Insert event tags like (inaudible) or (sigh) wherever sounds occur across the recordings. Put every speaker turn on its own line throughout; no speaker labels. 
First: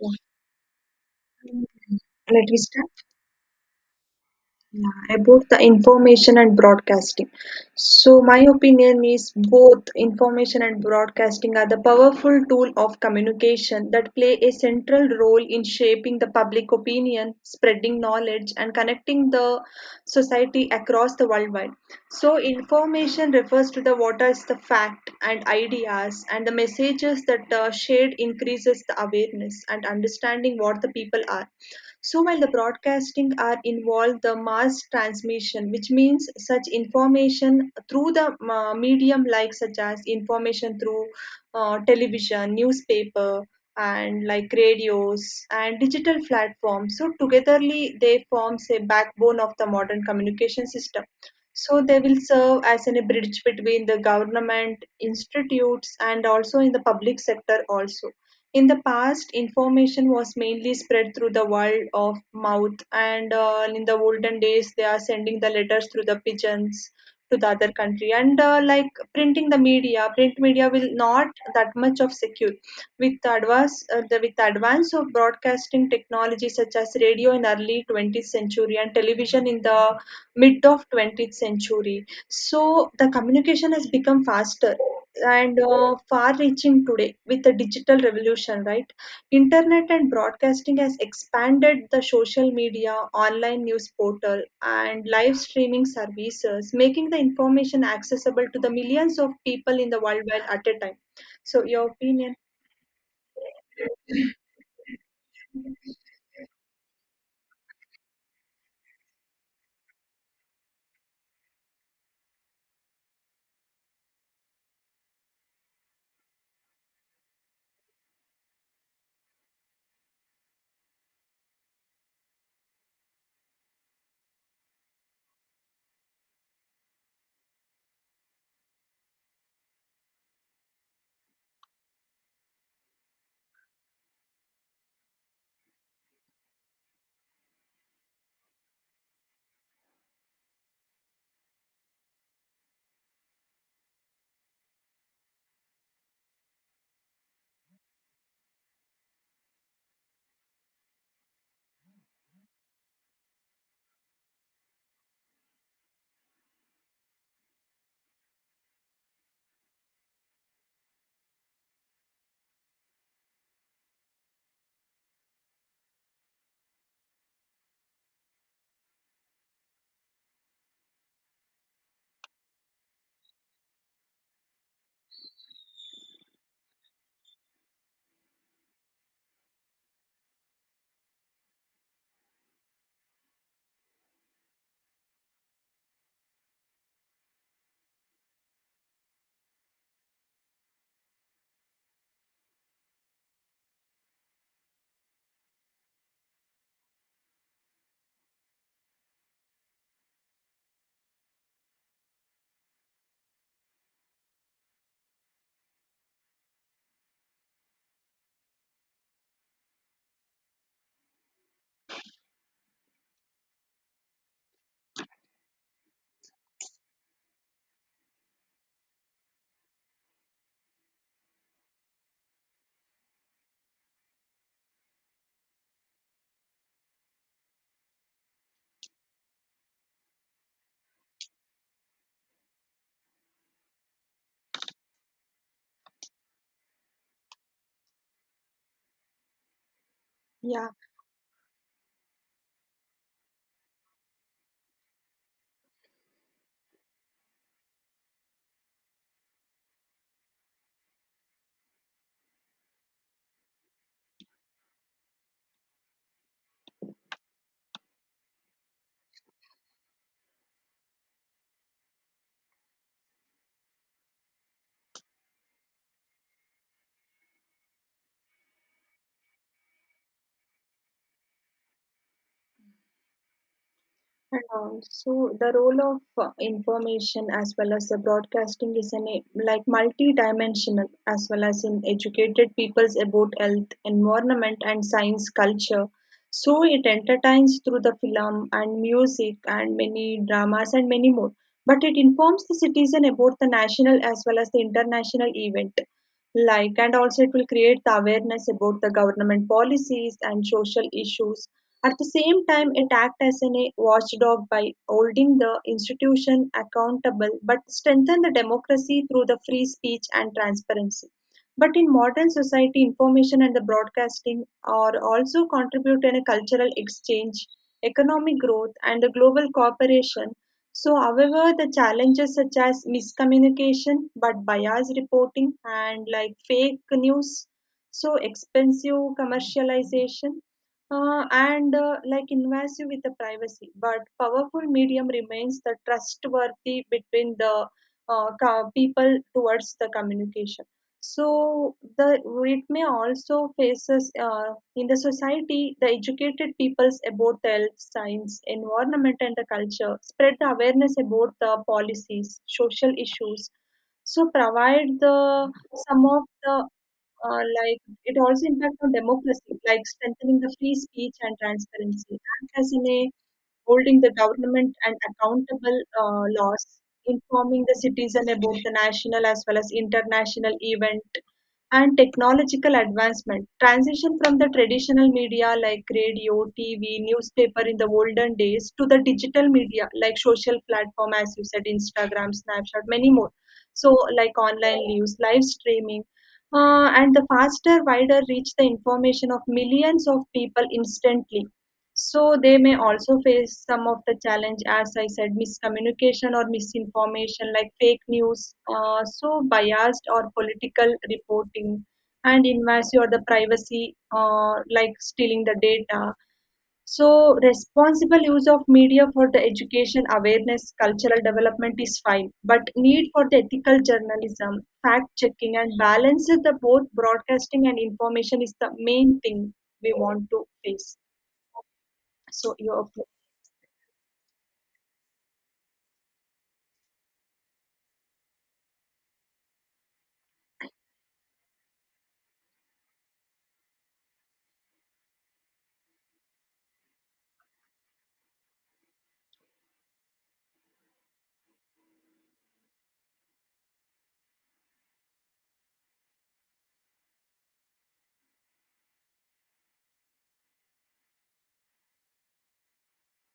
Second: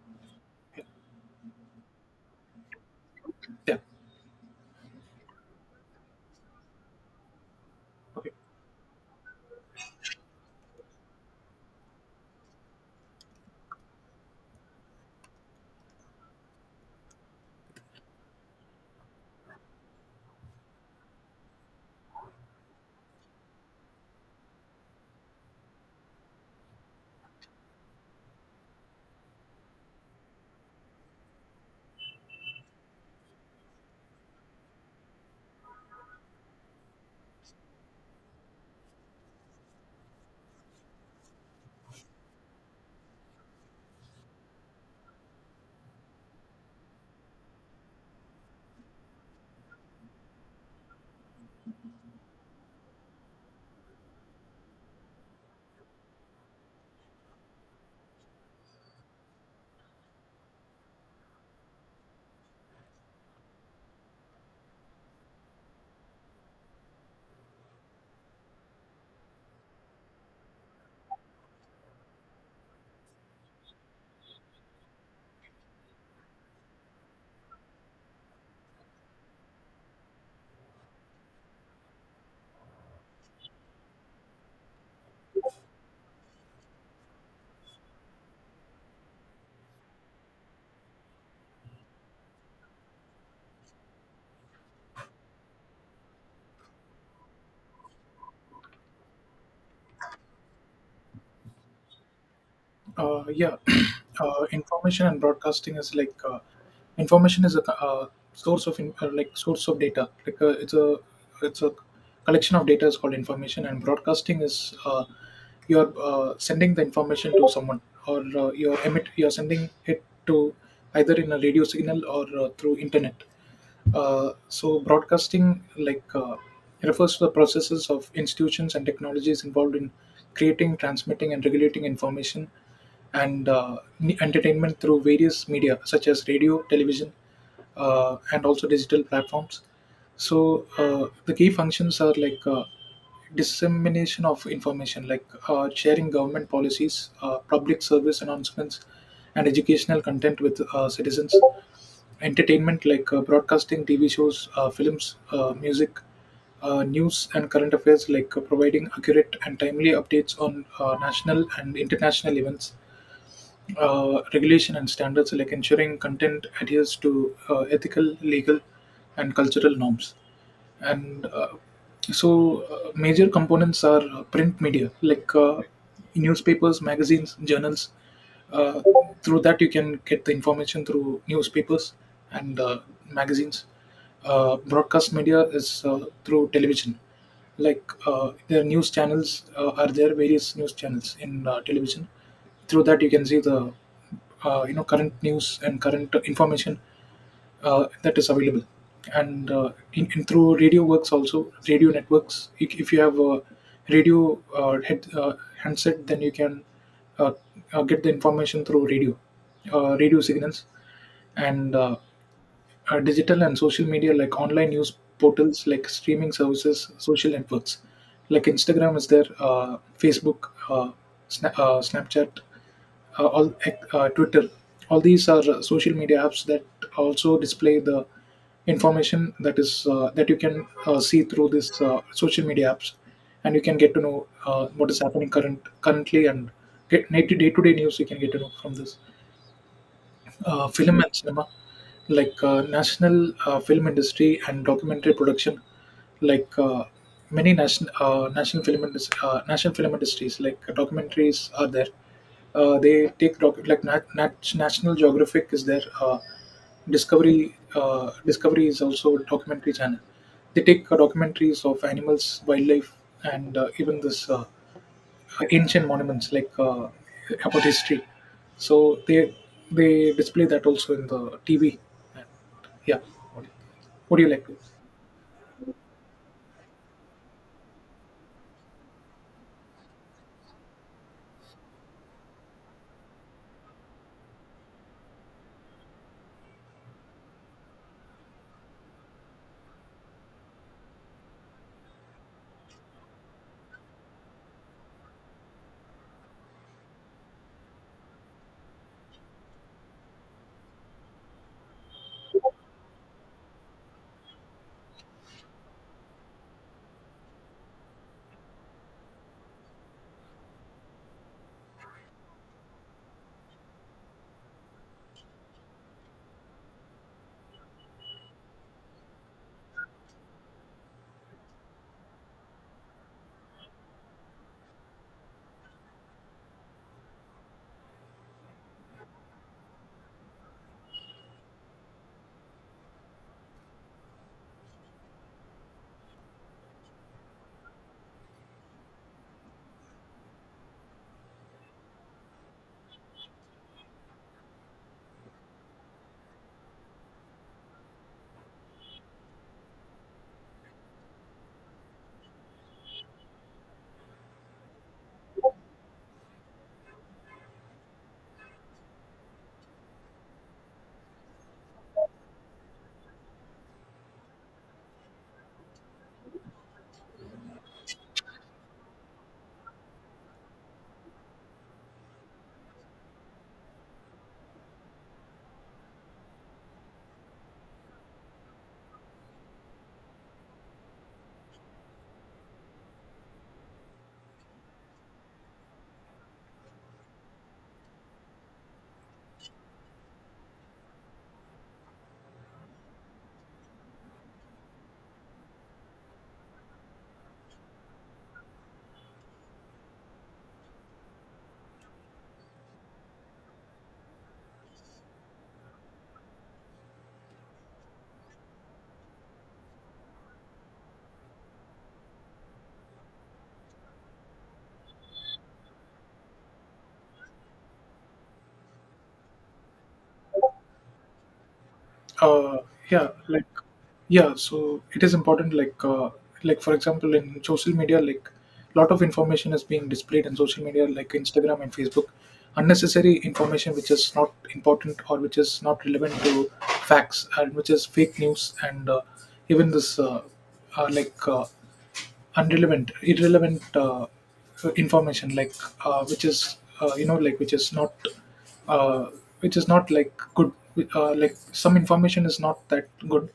Yeah. Let me start.
Yeah.
Yeah, about the information and broadcasting. So,
Okay.
my opinion is both information and broadcasting are the powerful tool of communication that play a central role in shaping the public opinion, spreading knowledge, and connecting the society across the worldwide. So, information refers to the what is the fact and ideas and the messages that are shared increases the awareness and understanding what the people are so while the broadcasting are involved the mass transmission, which means such information through the medium like such as information through television, newspaper, and like radios and digital platforms. So togetherly they forms a backbone of the modern communication system. So they will serve as an, a bridge between the government institutes and also in the public sector also. In the past, information was mainly spread through the word of mouth, and in the olden days, they are sending the letters through the pigeons to the other country. And like printing the media, print media will not that much of secure. With the with the advance of broadcasting technology such as radio in early 20th century and television in the mid of 20th century so the communication has become faster and far reaching today with the digital revolution, right, internet and broadcasting has expanded the social media online news portal and live streaming services making the information accessible to the millions of people in the world while at a time so your opinion.
Yeah. (clears throat) Information and broadcasting is like information is a source of, like source of data. It's a it's a collection of data is called information, and broadcasting is you're sending the information to someone, or you're sending it to either in a radio signal or through internet. So broadcasting refers to the processes of institutions and technologies involved in creating, transmitting, and regulating information and entertainment through various media such as radio, television, and also digital platforms. So the key functions are like dissemination of information like sharing government policies, public service announcements, and educational content with citizens. Entertainment like broadcasting, TV shows, films, music, news, and current affairs like providing accurate and timely updates on national and international events. Regulation and standards like ensuring content adheres to ethical, legal, and cultural norms and major components are print media like newspapers, magazines, journals. uh, Through that you can get the information through newspapers and magazines. Broadcast media is through television, like the news channels. Are there various news channels in television. Through that you can see the current news and current information that is available. In through radio works also, radio networks, if you have a radio handset, then you can uh, get the information through radio, radio signals. And Digital and social media like online news portals, like streaming services, social networks like Instagram is there, Facebook, Snapchat, all Twitter. All these are social media apps that also display the information that is that you can see through this social media apps, and you can get to know what is happening currently, and get day to day news you can get to know from this.
Yeah.
Film and cinema, like national film industry and documentary production, like uh, many national national film national film industries, like documentaries are there. They take doc- like nat- nat- National Geographic is there. Discovery is also a documentary channel. They take documentaries of animals, wildlife, and even this. Ancient monuments like about history. So they display that also in the TV. And, yeah, what, what do you
And
like?
also, the role of information as well as the broadcasting is e- like multi-dimensional as well as in educated peoples about health, environment, and science culture. So it entertains through the film and music and many dramas and many more. But it informs the citizen about the national as well as the international event. Like and also it will create the awareness about the government policies and social issues at the same time, it acts as a watchdog by holding the institution accountable but strengthen the democracy through the free speech and transparency. But in modern society, information and the broadcasting are also contribute in a cultural exchange, economic growth, and the global cooperation. So, however, the challenges such as miscommunication, but biased reporting, and like fake news, so expensive commercialization and like invasive with the privacy. But powerful medium remains the trustworthy between the people towards the communication. So the it may also faces in the society the educated peoples about the health, science, environment, and the culture spread the awareness about the policies, social issues. So provide the some of the uh, like it also impacts on democracy, like strengthening the free speech and transparency, and as in a holding the government and accountable laws, informing the citizen about the national as well as international event and technological advancement. Transition from the traditional media like radio, TV, newspaper in the olden days to the digital media like social platform as you said, Instagram, Snapchat, many more. So like online news, live streaming, and the faster, wider reach the information of millions of people instantly. So they may also face some of the challenge, as I said, miscommunication or misinformation like fake news, so biased or political reporting, and invasion or the privacy, like stealing the data. So responsible use of media for the education, awareness, cultural development is fine, but need for the ethical journalism, fact checking, and balance the both broadcasting and information is the main thing we want to face. So
Uh,
your.
yeah, like yeah. So it is important. Like for example, in social media, like lot of information is being displayed in social media, like Instagram and Facebook. Unnecessary information which is not important or which is not relevant to facts, and which is fake news, and even this like irrelevant information like which is like uh, which is not like good, like some information is not that good,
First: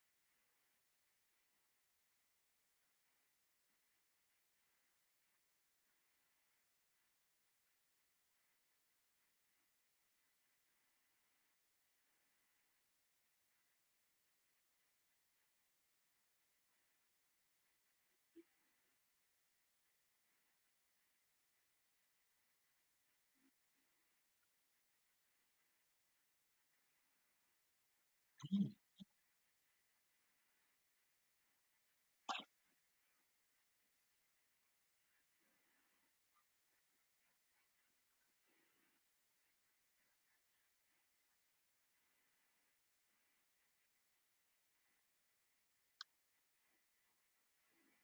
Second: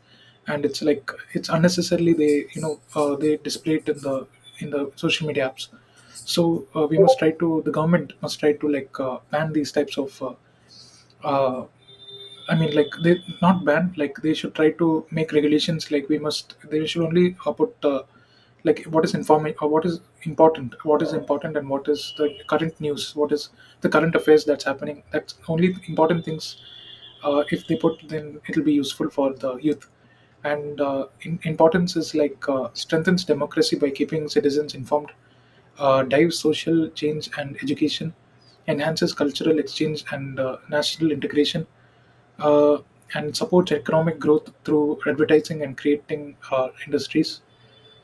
and it's like it's unnecessarily they they display it in the social media apps. So we must try to, the government must try to, like ban these types of uh, I mean, like, they not ban. Like they should try to make regulations. Like we must. They should only put like what is informing or what is important. What is important and what is the current news. What is the current affairs that's happening. That's only important things. If they put, then it'll be useful for the youth. Importance is like, strengthens democracy by keeping citizens informed, drives social change and education, enhances cultural exchange and national integration, uh, and supports economic growth through advertising and creating industries.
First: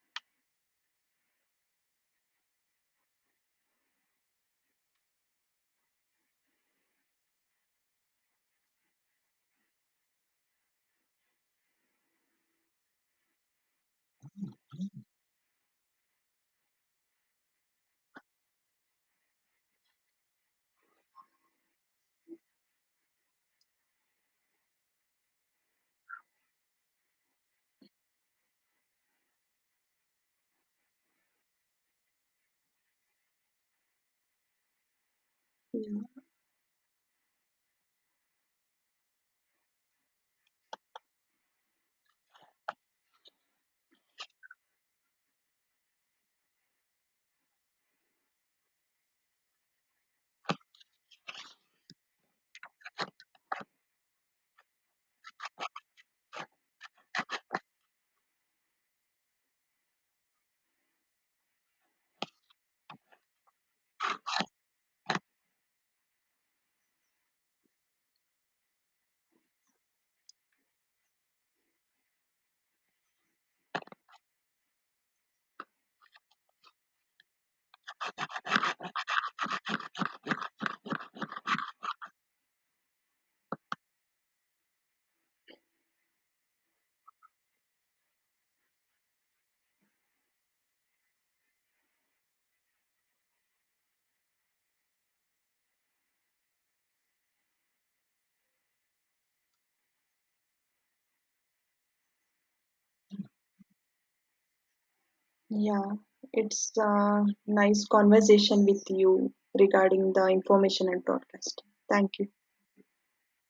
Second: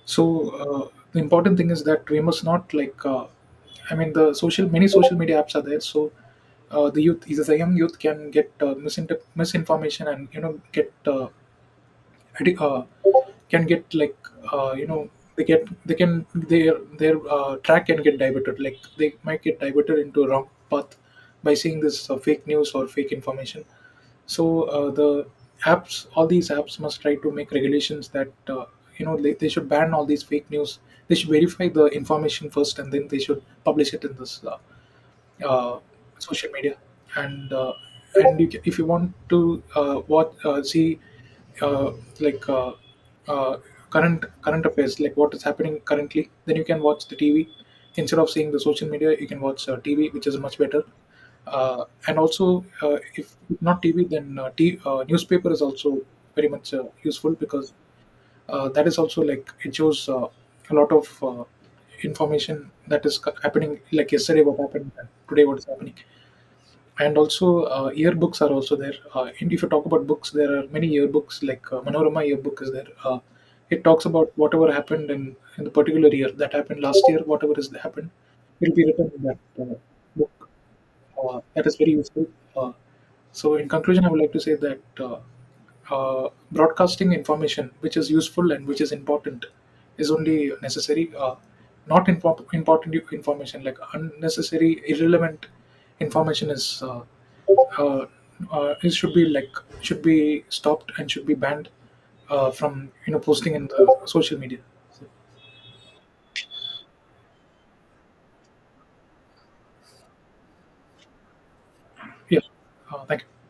So the important thing is that we must not like, I mean, the social, many social media apps are there, so the youth, is the young youth, can get misinformation, and you know get addi- uh, can get like uh, you know they get, they can, their track can get diverted, like they might get diverted into a wrong path by seeing this fake news or fake information. So the apps, all these apps must try to make regulations that they should ban all these fake news. They should verify the information first and then they should publish it in this uh,
Mm.
social media. And and you can, if you want to what see uh, like uh, uh, current affairs, like what is happening currently, then you can watch the TV instead of seeing the social media. You can watch TV, which is much better. And also if not TV, then newspaper is also very much useful, because that is also like it shows a lot of information that is happening, like yesterday what happened and today what is happening. And also yearbooks are also there. And if you talk about books, there are many yearbooks, like Manorama yearbook is there. It talks about whatever happened in the particular year, that happened last year, whatever has happened will be written in that book. That is very useful. Uh, so, in conclusion, I would like to say that broadcasting information which is useful and which is important is only necessary. Not important information, like unnecessary, irrelevant information is uh, it should be should be stopped and should be banned from you know posting in the social media.
Yeah, it's a nice conversation with you regarding the information and broadcasting. Thank you.
Yeah, thank you.